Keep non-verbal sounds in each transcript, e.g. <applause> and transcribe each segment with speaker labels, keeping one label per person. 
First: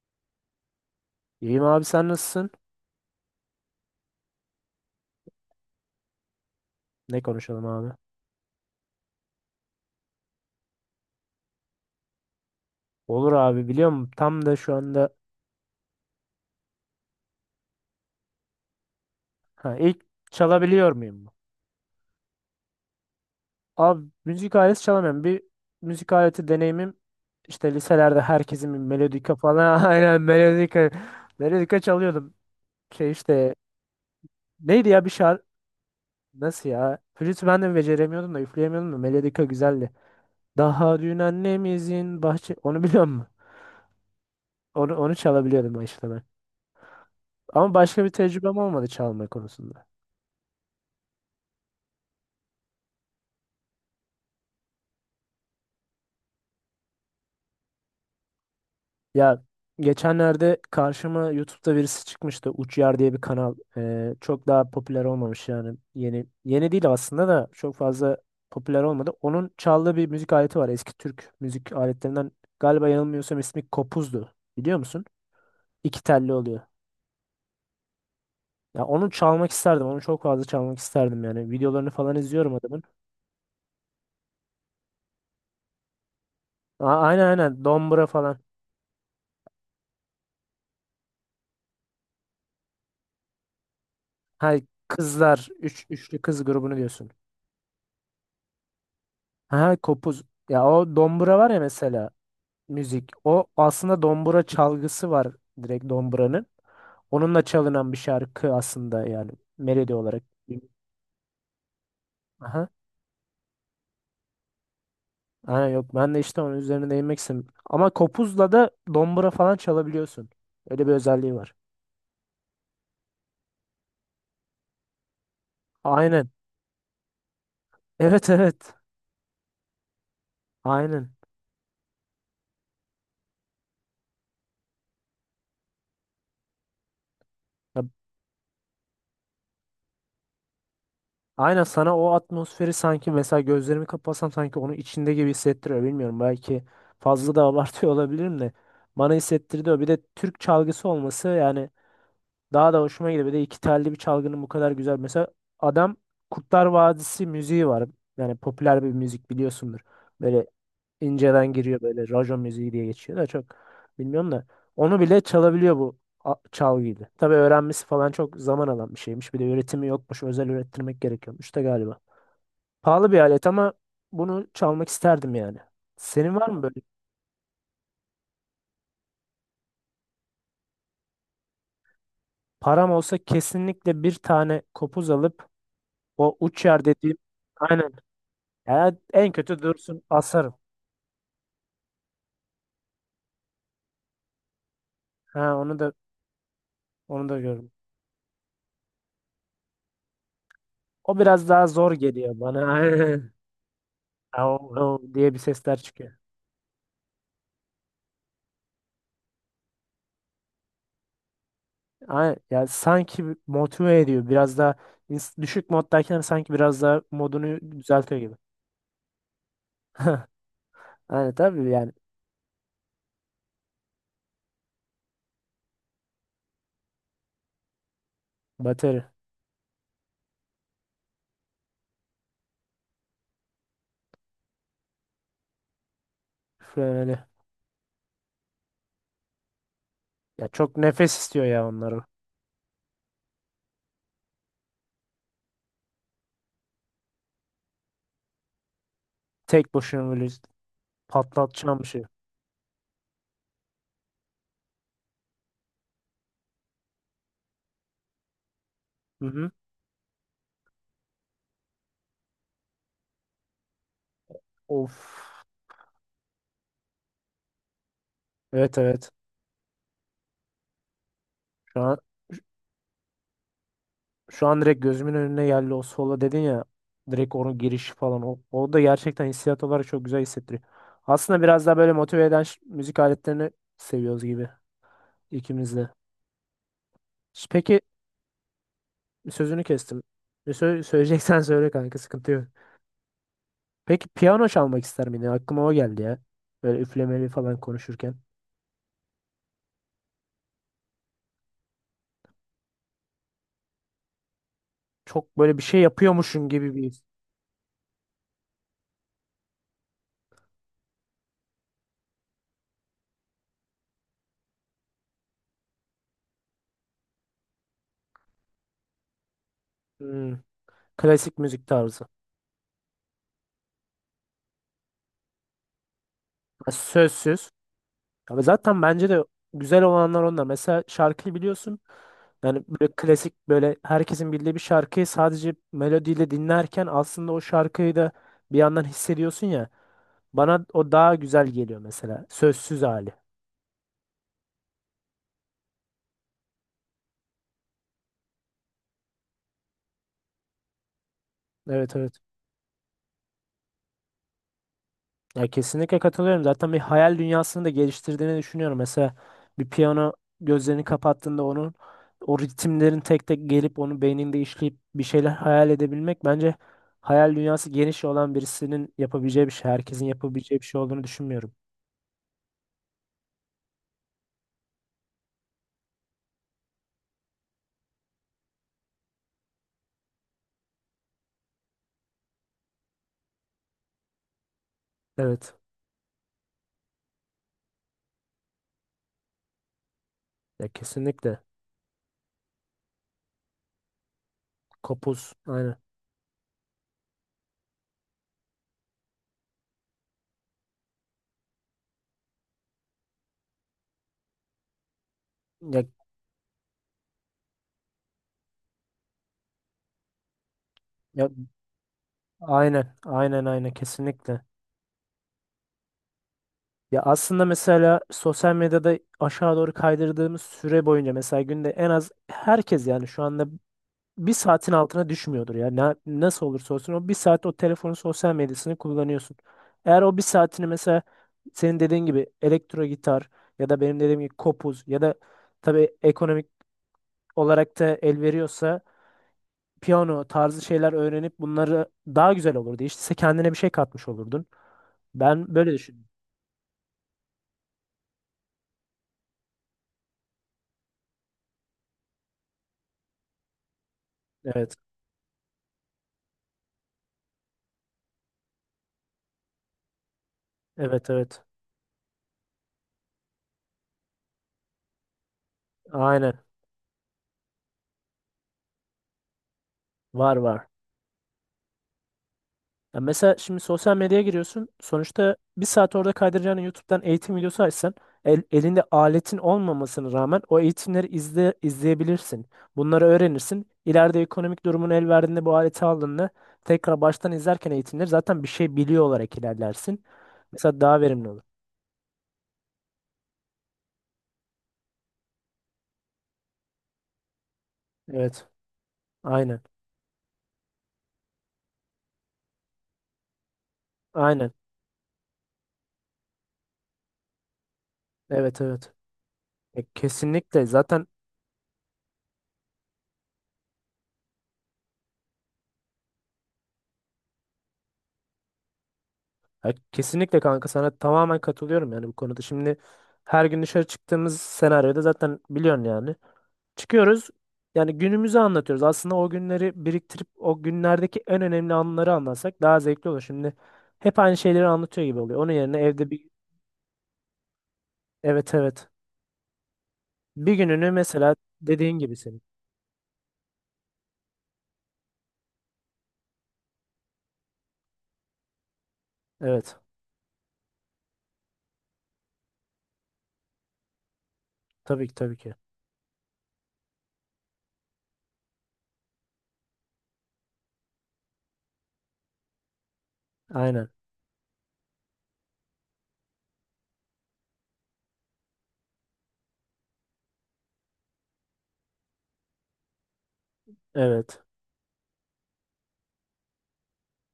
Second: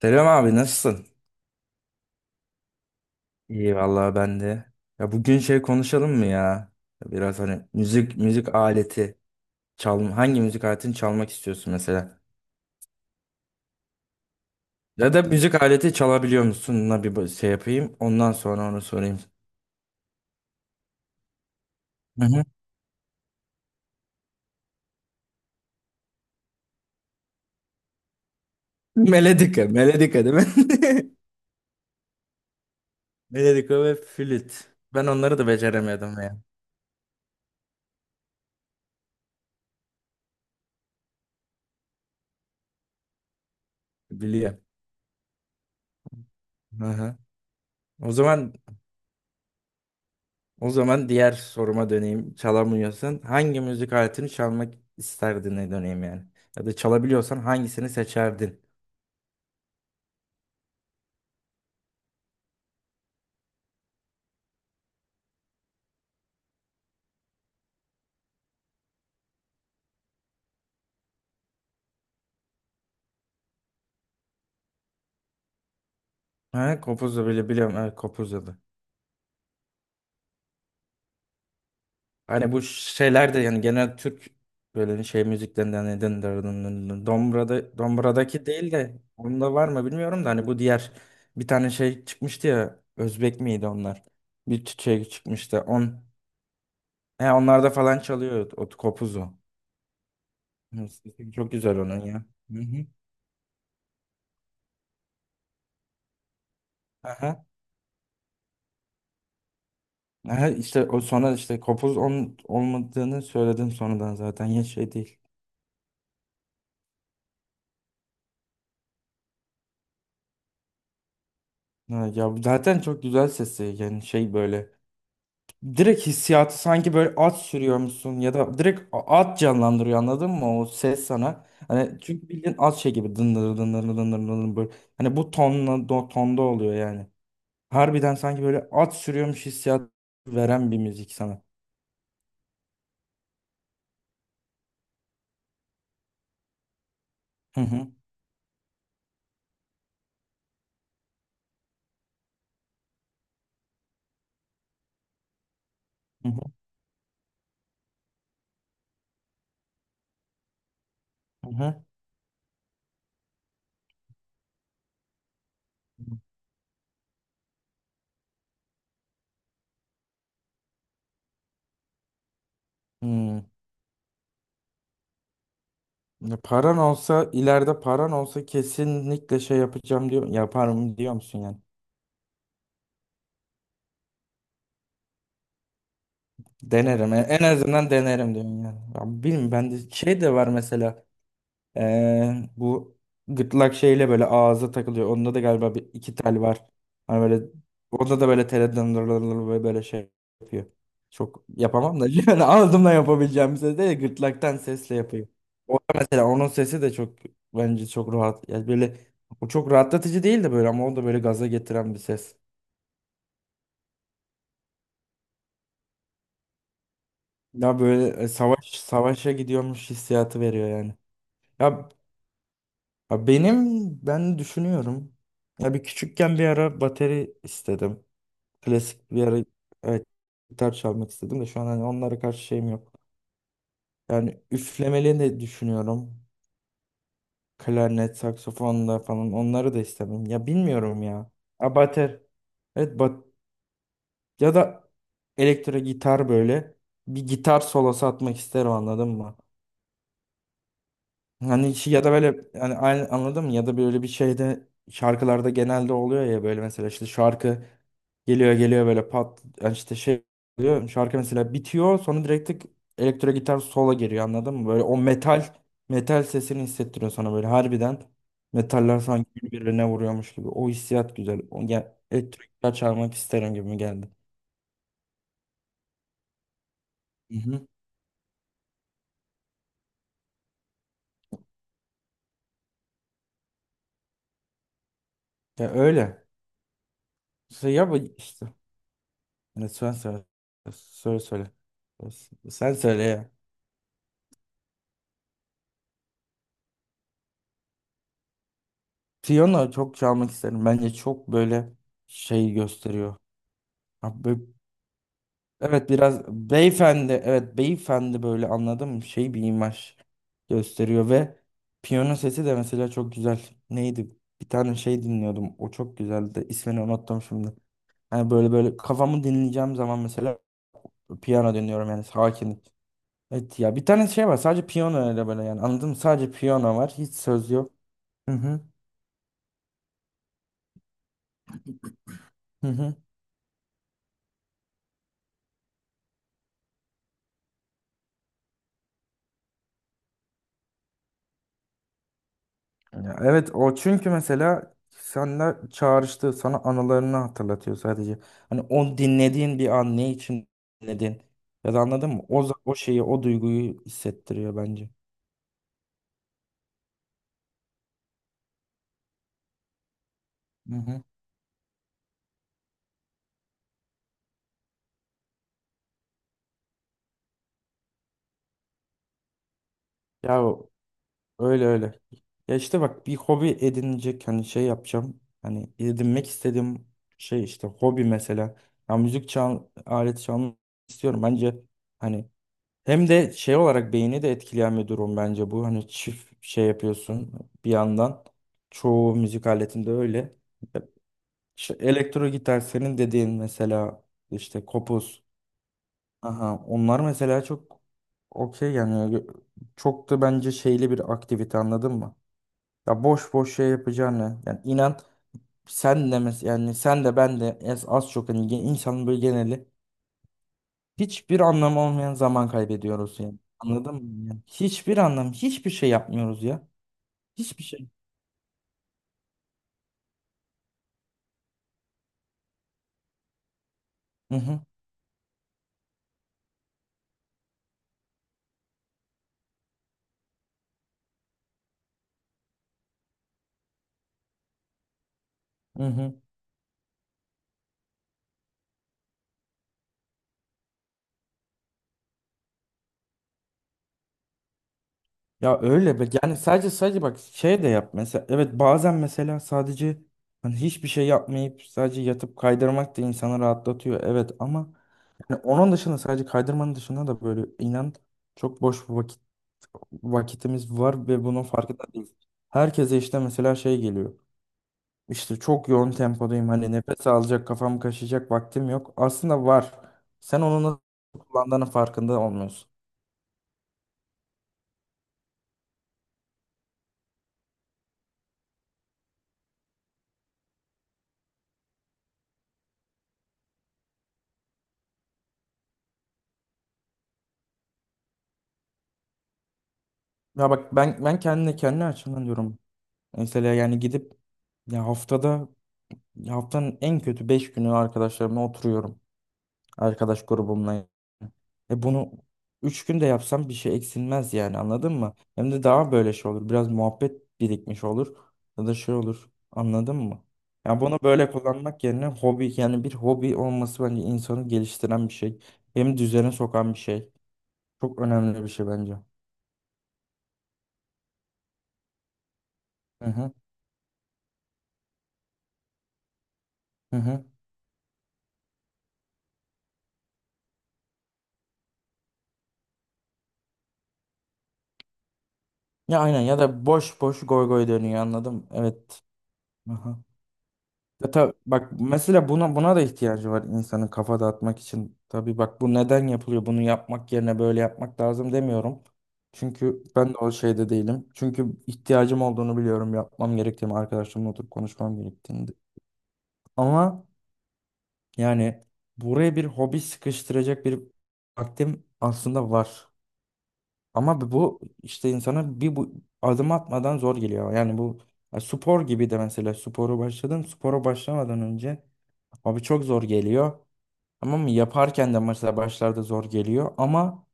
Speaker 1: Selam abi nasılsın?
Speaker 2: İyiyim abi sen nasılsın?
Speaker 1: İyi vallahi ben de. Ya bugün şey konuşalım mı ya? Ya
Speaker 2: Ne
Speaker 1: biraz
Speaker 2: konuşalım
Speaker 1: hani
Speaker 2: abi?
Speaker 1: müzik aleti hangi müzik aletini çalmak istiyorsun mesela?
Speaker 2: Olur abi biliyor musun? Tam da şu
Speaker 1: Ya
Speaker 2: anda
Speaker 1: da müzik aleti çalabiliyor musunla şey yapayım. Ondan sonra onu sorayım.
Speaker 2: ha, ilk çalabiliyor muyum?
Speaker 1: Hı hı.
Speaker 2: Abi müzik aleti çalamıyorum. Bir müzik aleti deneyimim işte liselerde herkesin bir
Speaker 1: <laughs>
Speaker 2: melodika
Speaker 1: Melodika,
Speaker 2: falan <laughs> aynen
Speaker 1: melodika değil mi?
Speaker 2: melodika
Speaker 1: <laughs>
Speaker 2: melodika çalıyordum. Şey işte
Speaker 1: Melodika ve flüt.
Speaker 2: neydi ya
Speaker 1: Ben
Speaker 2: bir
Speaker 1: onları
Speaker 2: şarkı
Speaker 1: da beceremedim ya.
Speaker 2: nasıl ya? Flütü ben de beceremiyordum da üfleyemiyordum da melodika güzeldi. Daha dün annemizin bahçe onu biliyor musun?
Speaker 1: Biliyorum.
Speaker 2: Onu çalabiliyordum işte ben.
Speaker 1: Hı hı.
Speaker 2: Ama başka bir
Speaker 1: O zaman
Speaker 2: tecrübem olmadı çalma konusunda.
Speaker 1: O zaman diğer soruma döneyim. Çalamıyorsan hangi müzik aletini çalmak isterdin döneyim yani. Ya da çalabiliyorsan hangisini seçerdin?
Speaker 2: Ya geçenlerde karşıma YouTube'da birisi çıkmıştı. Uçyar diye bir kanal. Çok daha popüler olmamış yani. Yeni yeni değil aslında da çok fazla popüler olmadı. Onun çaldığı bir müzik aleti var. Eski Türk müzik aletlerinden galiba yanılmıyorsam ismi kopuzdu. Biliyor musun? İki telli oluyor.
Speaker 1: Ha, kopuzla bile biliyorum. Evet, kopuzla da.
Speaker 2: Ya onu çalmak isterdim. Onu çok fazla çalmak isterdim yani. Videolarını falan
Speaker 1: Hani
Speaker 2: izliyorum
Speaker 1: bu
Speaker 2: adamın.
Speaker 1: şeyler de yani genel Türk böyle şey müziklerinden neden
Speaker 2: Aynen aynen.
Speaker 1: Dombra'da
Speaker 2: Dombra falan.
Speaker 1: Dombra'daki değil de onda var mı bilmiyorum da hani bu diğer bir tane şey çıkmıştı ya Özbek miydi onlar?
Speaker 2: Hay
Speaker 1: Bir şey
Speaker 2: kızlar.
Speaker 1: çıkmıştı.
Speaker 2: Üçlü kız grubunu diyorsun.
Speaker 1: He, onlarda falan çalıyor o kopuzu.
Speaker 2: Ha kopuz. Ya
Speaker 1: Hı,
Speaker 2: o
Speaker 1: sesi
Speaker 2: dombra var
Speaker 1: çok
Speaker 2: ya
Speaker 1: güzel onun
Speaker 2: mesela.
Speaker 1: ya. Hı hı.
Speaker 2: Müzik. O aslında dombura çalgısı var direkt domburanın. Onunla
Speaker 1: Aha.
Speaker 2: çalınan bir şarkı aslında yani melodi olarak.
Speaker 1: Ha, işte o sonra işte kopuz
Speaker 2: Aha.
Speaker 1: olmadığını söyledim sonradan zaten ya şey değil.
Speaker 2: Aynen yok ben de işte onun üzerine değinmek istedim. Ama kopuzla da dombura falan çalabiliyorsun. Öyle bir özelliği var.
Speaker 1: Ha, ya zaten çok güzel sesi yani şey böyle direkt
Speaker 2: Aynen.
Speaker 1: hissiyatı sanki böyle at sürüyormuşsun
Speaker 2: Evet
Speaker 1: ya da
Speaker 2: evet.
Speaker 1: direkt at canlandırıyor anladın mı o ses
Speaker 2: Aynen.
Speaker 1: sana. Hani çünkü bildiğin at şey gibi dındır dındır dındır dındır böyle hani bu tonla tonda oluyor yani.
Speaker 2: Ya,
Speaker 1: Harbiden sanki böyle at sürüyormuş hissiyat veren bir müzik sana.
Speaker 2: aynen sana o atmosferi sanki mesela gözlerimi kapatsam sanki onun içinde gibi hissettiriyor. Bilmiyorum belki fazla da <laughs>
Speaker 1: Hı hı
Speaker 2: abartıyor olabilirim de. Bana hissettirdi o. Bir de Türk çalgısı olması yani daha da hoşuma gidiyor. Bir de iki telli bir çalgının bu kadar güzel. Mesela adam
Speaker 1: hı hı.
Speaker 2: Kurtlar Vadisi müziği var. Yani popüler bir müzik biliyorsundur. Böyle inceden
Speaker 1: Hı
Speaker 2: giriyor
Speaker 1: hı.
Speaker 2: böyle rajon müziği diye geçiyor da çok bilmiyorum da. Onu bile çalabiliyor bu çalgıyla. Tabii öğrenmesi falan çok zaman alan bir şeymiş. Bir de üretimi yokmuş. Özel ürettirmek gerekiyormuş da galiba. Pahalı bir
Speaker 1: Hmm.
Speaker 2: alet ama bunu çalmak isterdim yani. Senin
Speaker 1: Ya
Speaker 2: var mı
Speaker 1: paran
Speaker 2: böyle?
Speaker 1: olsa ileride paran olsa kesinlikle şey yapacağım diyor yaparım diyor musun yani?
Speaker 2: Param olsa kesinlikle bir tane kopuz alıp o uç yer
Speaker 1: Denerim
Speaker 2: dediğim
Speaker 1: en azından
Speaker 2: aynen.
Speaker 1: denerim diyorsun yani.
Speaker 2: Yani
Speaker 1: Ya
Speaker 2: en
Speaker 1: bilmiyorum
Speaker 2: kötü
Speaker 1: bende
Speaker 2: dursun
Speaker 1: şey de var
Speaker 2: asarım.
Speaker 1: mesela. Bu gırtlak şeyle böyle ağza takılıyor. Onda da
Speaker 2: Ha
Speaker 1: galiba
Speaker 2: onu
Speaker 1: bir
Speaker 2: da
Speaker 1: iki tel var. Hani
Speaker 2: onu da
Speaker 1: böyle
Speaker 2: gördüm.
Speaker 1: onda da böyle teleden böyle şey yapıyor.
Speaker 2: O
Speaker 1: Çok
Speaker 2: biraz daha zor
Speaker 1: yapamam da <laughs>
Speaker 2: geliyor
Speaker 1: yani
Speaker 2: bana. <laughs>
Speaker 1: ağzımla
Speaker 2: Aynen.
Speaker 1: yapabileceğim bir ses değil de gırtlaktan
Speaker 2: Av,
Speaker 1: sesle
Speaker 2: av
Speaker 1: yapıyor.
Speaker 2: diye bir sesler
Speaker 1: O da
Speaker 2: çıkıyor.
Speaker 1: mesela onun sesi de çok bence çok rahat. Yani böyle o çok rahatlatıcı değil de böyle ama o da böyle gaza getiren bir
Speaker 2: Aynen.
Speaker 1: ses.
Speaker 2: Yani sanki motive ediyor. Biraz daha düşük moddayken sanki biraz daha modunu
Speaker 1: Ya
Speaker 2: düzeltiyor
Speaker 1: böyle
Speaker 2: gibi.
Speaker 1: savaşa gidiyormuş hissiyatı veriyor yani.
Speaker 2: Aynen tabii
Speaker 1: Ya
Speaker 2: yani
Speaker 1: ha ben düşünüyorum. Ya bir küçükken bir ara bateri istedim. Klasik
Speaker 2: batarya.
Speaker 1: bir ara, evet, gitar çalmak istedim de şu an hani onlara karşı şeyim yok. Yani üflemeli de düşünüyorum.
Speaker 2: Şöyle öyle.
Speaker 1: Klarnet, saksafon da falan onları da istemem. Ya
Speaker 2: Ya çok
Speaker 1: bilmiyorum
Speaker 2: nefes
Speaker 1: ya.
Speaker 2: istiyor ya
Speaker 1: Ha
Speaker 2: onları.
Speaker 1: bater. Evet bat ya da elektro gitar böyle bir gitar solosu atmak isterim anladın mı?
Speaker 2: Tek başına böyle
Speaker 1: Hani
Speaker 2: patlatacağım bir şey.
Speaker 1: ya da böyle hani aynı anladın mı? Ya da böyle bir şeyde şarkılarda genelde oluyor ya böyle mesela işte şarkı geliyor geliyor böyle
Speaker 2: Hı
Speaker 1: pat
Speaker 2: hı.
Speaker 1: yani işte şey oluyor. Şarkı mesela bitiyor sonra direkt tık elektro gitar sola giriyor anladın mı? Böyle
Speaker 2: Of.
Speaker 1: o metal sesini hissettiriyor sana böyle harbiden
Speaker 2: Evet
Speaker 1: metaller
Speaker 2: evet.
Speaker 1: sanki birbirine vuruyormuş gibi. O hissiyat güzel. O
Speaker 2: Şu
Speaker 1: gel
Speaker 2: an
Speaker 1: elektro gitar çalmak isterim gibi geldi.
Speaker 2: Şu an direkt gözümün önüne geldi o solo dedin ya. Direkt
Speaker 1: Hı
Speaker 2: onun
Speaker 1: hı.
Speaker 2: girişi falan. O, o da gerçekten hissiyat olarak çok güzel hissettiriyor. Aslında biraz daha böyle motive eden müzik aletlerini seviyoruz gibi
Speaker 1: Ya
Speaker 2: ikimiz de.
Speaker 1: öyle. Şey
Speaker 2: Peki
Speaker 1: ya bu işte.
Speaker 2: sözünü
Speaker 1: Yani sen
Speaker 2: kestim.
Speaker 1: söyle.
Speaker 2: <laughs>
Speaker 1: Söyle
Speaker 2: Söyleyeceksen
Speaker 1: söyle.
Speaker 2: söyle kanka sıkıntı yok.
Speaker 1: Sen söyle ya.
Speaker 2: Peki piyano çalmak ister miydin? Aklıma o geldi ya. Böyle üflemeli falan konuşurken.
Speaker 1: Piyano çok çalmak isterim. Bence çok böyle şey gösteriyor. Ha,
Speaker 2: Çok böyle bir şey
Speaker 1: evet biraz
Speaker 2: yapıyormuşsun gibi bir his.
Speaker 1: beyefendi, evet beyefendi böyle anladım şey bir imaj gösteriyor ve piyano sesi de mesela çok güzel. Neydi? Bir tane şey dinliyordum. O çok güzeldi. İsmini unuttum şimdi. Hani böyle kafamı dinleyeceğim zaman
Speaker 2: Hmm,
Speaker 1: mesela
Speaker 2: Klasik
Speaker 1: piyano
Speaker 2: müzik
Speaker 1: dinliyorum yani
Speaker 2: tarzı.
Speaker 1: sakin. Evet ya bir tane şey var sadece piyano öyle böyle yani anladın mı? Sadece
Speaker 2: Ha,
Speaker 1: piyano var. Hiç
Speaker 2: sözsüz.
Speaker 1: söz yok. Hı
Speaker 2: Ama
Speaker 1: hı.
Speaker 2: zaten bence de güzel olanlar onlar. Mesela şarkıyı biliyorsun. Yani
Speaker 1: Hı
Speaker 2: böyle
Speaker 1: hı.
Speaker 2: klasik böyle herkesin bildiği bir şarkıyı sadece melodiyle dinlerken aslında o şarkıyı da bir yandan hissediyorsun ya. Bana o daha güzel geliyor mesela. Sözsüz hali.
Speaker 1: Ya evet o çünkü mesela senle çağrıştı sana anılarını hatırlatıyor sadece. Hani dinlediğin bir an ne için dinledin ya da
Speaker 2: Evet
Speaker 1: anladın
Speaker 2: evet.
Speaker 1: mı? O şeyi o duyguyu hissettiriyor bence.
Speaker 2: Ya kesinlikle katılıyorum. Zaten bir hayal dünyasını da geliştirdiğini düşünüyorum. Mesela bir piyano
Speaker 1: Hı
Speaker 2: gözlerini
Speaker 1: hı.
Speaker 2: kapattığında onun o ritimlerin tek tek gelip onu beyninde işleyip bir şeyler hayal edebilmek bence hayal dünyası geniş olan birisinin yapabileceği bir şey. Herkesin
Speaker 1: Ya
Speaker 2: yapabileceği bir şey olduğunu düşünmüyorum.
Speaker 1: öyle öyle. Ya işte bak bir hobi edinecek hani şey yapacağım. Hani edinmek istediğim şey işte hobi mesela. Ya müzik aleti çalmak istiyorum. Bence hani hem de şey olarak beyni de etkileyen bir durum bence
Speaker 2: Evet.
Speaker 1: bu. Hani çift şey yapıyorsun bir yandan. Çoğu müzik aletinde öyle.
Speaker 2: Ya
Speaker 1: E,
Speaker 2: kesinlikle.
Speaker 1: İşte elektro gitar senin dediğin mesela işte kopuz.
Speaker 2: Kopuz. Aynen.
Speaker 1: Aha, onlar mesela çok okey yani çok da bence şeyli bir aktivite anladın mı? Ya boş boş şey yapacağını yani inan
Speaker 2: Ya,
Speaker 1: sen de ben de az çok hani insanın böyle geneli
Speaker 2: ya,
Speaker 1: hiçbir anlamı olmayan zaman
Speaker 2: aynen.
Speaker 1: kaybediyoruz yani.
Speaker 2: Aynen aynen
Speaker 1: Anladın mı? Yani
Speaker 2: kesinlikle.
Speaker 1: hiçbir anlam, hiçbir şey yapmıyoruz ya.
Speaker 2: Ya aslında
Speaker 1: Hiçbir şey.
Speaker 2: mesela sosyal medyada aşağı doğru kaydırdığımız süre boyunca mesela günde en az herkes yani şu anda bir
Speaker 1: Hı hı.
Speaker 2: saatin altına düşmüyordur ya. Nasıl olursa olsun o bir saat o telefonun sosyal medyasını kullanıyorsun. Eğer o bir saatini mesela senin dediğin gibi elektro gitar ya da benim dediğim gibi kopuz ya da
Speaker 1: Hı
Speaker 2: tabii
Speaker 1: hı.
Speaker 2: ekonomik olarak da el veriyorsa piyano tarzı şeyler öğrenip bunları daha güzel olurdu. İşte sen kendine bir şey katmış olurdun. Ben
Speaker 1: Ya
Speaker 2: böyle
Speaker 1: öyle
Speaker 2: düşünüyorum.
Speaker 1: be. Yani sadece bak şey de yap mesela. Evet bazen mesela sadece hani hiçbir şey yapmayıp sadece yatıp kaydırmak da insanı rahatlatıyor. Evet ama
Speaker 2: Evet.
Speaker 1: yani onun dışında sadece kaydırmanın dışında da böyle inan çok boş vakitimiz var
Speaker 2: Evet
Speaker 1: ve bunun
Speaker 2: evet.
Speaker 1: farkında değiliz. Herkese işte mesela şey geliyor. İşte çok yoğun
Speaker 2: Aynen.
Speaker 1: tempodayım. Hani nefes alacak, kafam kaşıyacak vaktim yok. Aslında var.
Speaker 2: Var
Speaker 1: Sen onu
Speaker 2: var.
Speaker 1: nasıl kullandığının farkında olmuyorsun.
Speaker 2: Ya mesela şimdi sosyal medyaya giriyorsun. Sonuçta bir saat orada kaydıracağını YouTube'dan eğitim videosu açsan elinde aletin olmamasına rağmen o eğitimleri izleyebilirsin. Bunları öğrenirsin. İleride ekonomik durumun el verdiğinde bu aleti aldığında tekrar baştan izlerken eğitimleri zaten bir şey biliyor olarak ilerlersin.
Speaker 1: Ya bak
Speaker 2: Mesela daha
Speaker 1: ben
Speaker 2: verimli olur.
Speaker 1: kendi açımdan diyorum. Mesela yani gidip ya haftada ya haftanın en kötü 5 günü arkadaşlarımla
Speaker 2: Evet.
Speaker 1: oturuyorum.
Speaker 2: Aynen.
Speaker 1: Arkadaş grubumla. E bunu 3 günde yapsam bir şey eksilmez
Speaker 2: Aynen.
Speaker 1: yani anladın mı? Hem de daha böyle şey olur. Biraz muhabbet birikmiş olur.
Speaker 2: Evet
Speaker 1: Ya da
Speaker 2: evet.
Speaker 1: şey olur. Anladın mı?
Speaker 2: Kesinlikle
Speaker 1: Ya bunu
Speaker 2: zaten
Speaker 1: böyle kullanmak yerine hobi yani bir hobi olması bence insanı geliştiren bir şey. Hem düzene sokan bir şey. Çok önemli bir şey bence.
Speaker 2: kesinlikle kanka sana tamamen katılıyorum yani bu konuda. Şimdi
Speaker 1: Hı hı.
Speaker 2: her gün dışarı çıktığımız senaryoda zaten biliyorsun yani.
Speaker 1: Hı hı.
Speaker 2: Çıkıyoruz yani günümüzü anlatıyoruz. Aslında o günleri biriktirip o günlerdeki en önemli anları anlatsak daha zevkli olur. Şimdi hep aynı şeyleri anlatıyor gibi oluyor. Onun yerine
Speaker 1: Ya
Speaker 2: evde
Speaker 1: aynen
Speaker 2: bir
Speaker 1: ya da boş boş goy goy dönüyor anladım.
Speaker 2: evet evet.
Speaker 1: Evet. Aha.
Speaker 2: Bir gününü
Speaker 1: Ya
Speaker 2: mesela
Speaker 1: bak
Speaker 2: dediğin gibi
Speaker 1: mesela
Speaker 2: senin.
Speaker 1: buna da ihtiyacı var insanın kafa dağıtmak için. Tabii bak bu neden yapılıyor? Bunu yapmak yerine böyle yapmak lazım demiyorum.
Speaker 2: Evet.
Speaker 1: Çünkü ben de o şeyde değilim. Çünkü ihtiyacım olduğunu biliyorum. Yapmam gerektiğini, arkadaşlarımla oturup konuşmam
Speaker 2: Tabii ki tabii
Speaker 1: gerektiğini.
Speaker 2: ki.
Speaker 1: Ama yani buraya bir hobi sıkıştıracak bir vaktim aslında var.
Speaker 2: Aynen.
Speaker 1: Ama bu işte insana bu adım atmadan zor geliyor. Yani bu ya spor gibi de mesela sporu başladım. Spora başlamadan önce abi çok zor geliyor.
Speaker 2: Evet.
Speaker 1: Tamam mı? Yaparken de mesela başlarda zor geliyor ama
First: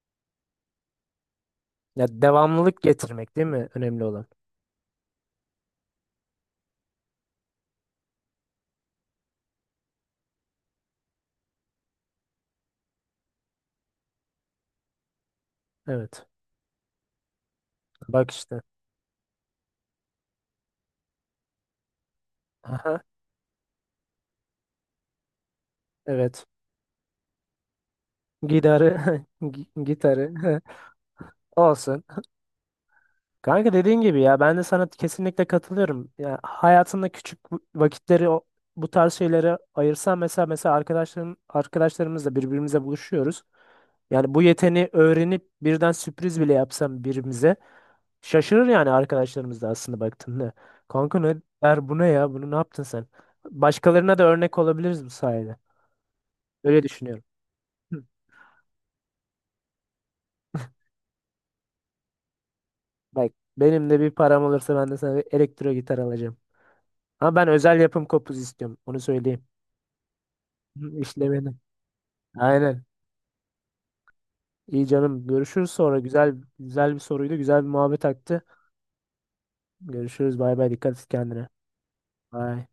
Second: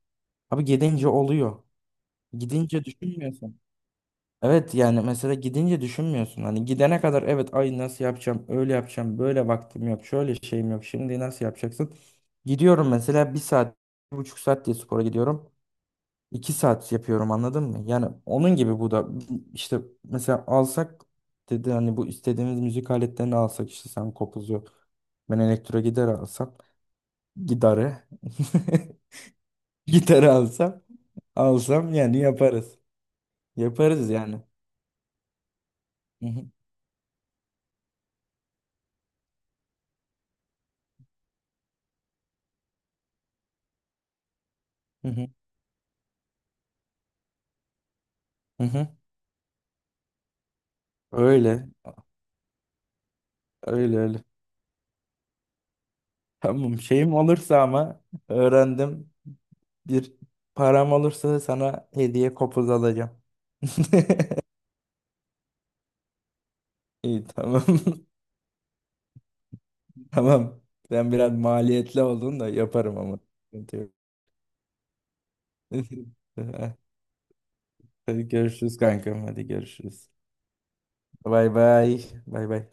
Speaker 1: abi gidince oluyor.
Speaker 2: Ya devamlılık
Speaker 1: Gidince
Speaker 2: getirmek değil
Speaker 1: düşünmüyorsun.
Speaker 2: mi önemli olan?
Speaker 1: Evet yani mesela gidince düşünmüyorsun. Hani gidene kadar evet ay nasıl yapacağım, öyle yapacağım, böyle vaktim yok, şöyle şeyim yok. Şimdi nasıl yapacaksın? Gidiyorum mesela bir saat, 1,5 saat diye spora gidiyorum.
Speaker 2: Evet.
Speaker 1: 2 saat yapıyorum anladın mı? Yani
Speaker 2: Bak
Speaker 1: onun
Speaker 2: işte.
Speaker 1: gibi bu da işte mesela alsak dedi hani bu istediğimiz müzik
Speaker 2: <laughs>
Speaker 1: aletlerini alsak işte sen kopuzu ben elektro gider
Speaker 2: Evet.
Speaker 1: alsam gitarı.
Speaker 2: Gitarı, <laughs>
Speaker 1: <laughs> Gitarı
Speaker 2: gitarı <laughs>
Speaker 1: alsam
Speaker 2: olsun.
Speaker 1: yani yaparız.
Speaker 2: Kanka dediğin
Speaker 1: Yaparız
Speaker 2: gibi ya
Speaker 1: yani.
Speaker 2: ben de sana kesinlikle katılıyorum.
Speaker 1: Hı
Speaker 2: Ya
Speaker 1: hı,
Speaker 2: hayatında küçük vakitleri bu tarz şeylere ayırsan mesela arkadaşlarımızla birbirimize buluşuyoruz. Yani bu yeteneği
Speaker 1: hı hı,
Speaker 2: öğrenip birden sürpriz bile yapsam birbirimize
Speaker 1: hı
Speaker 2: şaşırır
Speaker 1: hı.
Speaker 2: yani arkadaşlarımız da aslında baktığında. Kanka ne
Speaker 1: Öyle,
Speaker 2: der bu ne ya? Bunu ne yaptın sen?
Speaker 1: öyle
Speaker 2: Başkalarına da
Speaker 1: öyle.
Speaker 2: örnek olabiliriz bu sayede.
Speaker 1: Tamam
Speaker 2: Öyle
Speaker 1: şeyim
Speaker 2: düşünüyorum.
Speaker 1: olursa ama
Speaker 2: Hı.
Speaker 1: öğrendim. Bir param olursa sana hediye kopuz alacağım.
Speaker 2: Bak benim
Speaker 1: <laughs>
Speaker 2: de bir param olursa ben de sana bir elektro gitar alacağım.
Speaker 1: İyi
Speaker 2: Ama ben
Speaker 1: tamam.
Speaker 2: özel yapım
Speaker 1: <laughs>
Speaker 2: kopuz istiyorum. Onu söyleyeyim.
Speaker 1: Tamam.
Speaker 2: Hı,
Speaker 1: Sen biraz
Speaker 2: İşlemeli.
Speaker 1: maliyetli oldun da
Speaker 2: Aynen.
Speaker 1: yaparım ama. Sıkıntı yok.
Speaker 2: İyi canım. Görüşürüz sonra. Güzel
Speaker 1: <laughs>
Speaker 2: güzel bir soruydu. Güzel bir muhabbet
Speaker 1: Hadi
Speaker 2: aktı.
Speaker 1: görüşürüz kankam. Hadi görüşürüz.
Speaker 2: Görüşürüz. Bay bay. Dikkat et kendine.
Speaker 1: Bay bay. Bay
Speaker 2: Bay.
Speaker 1: bay.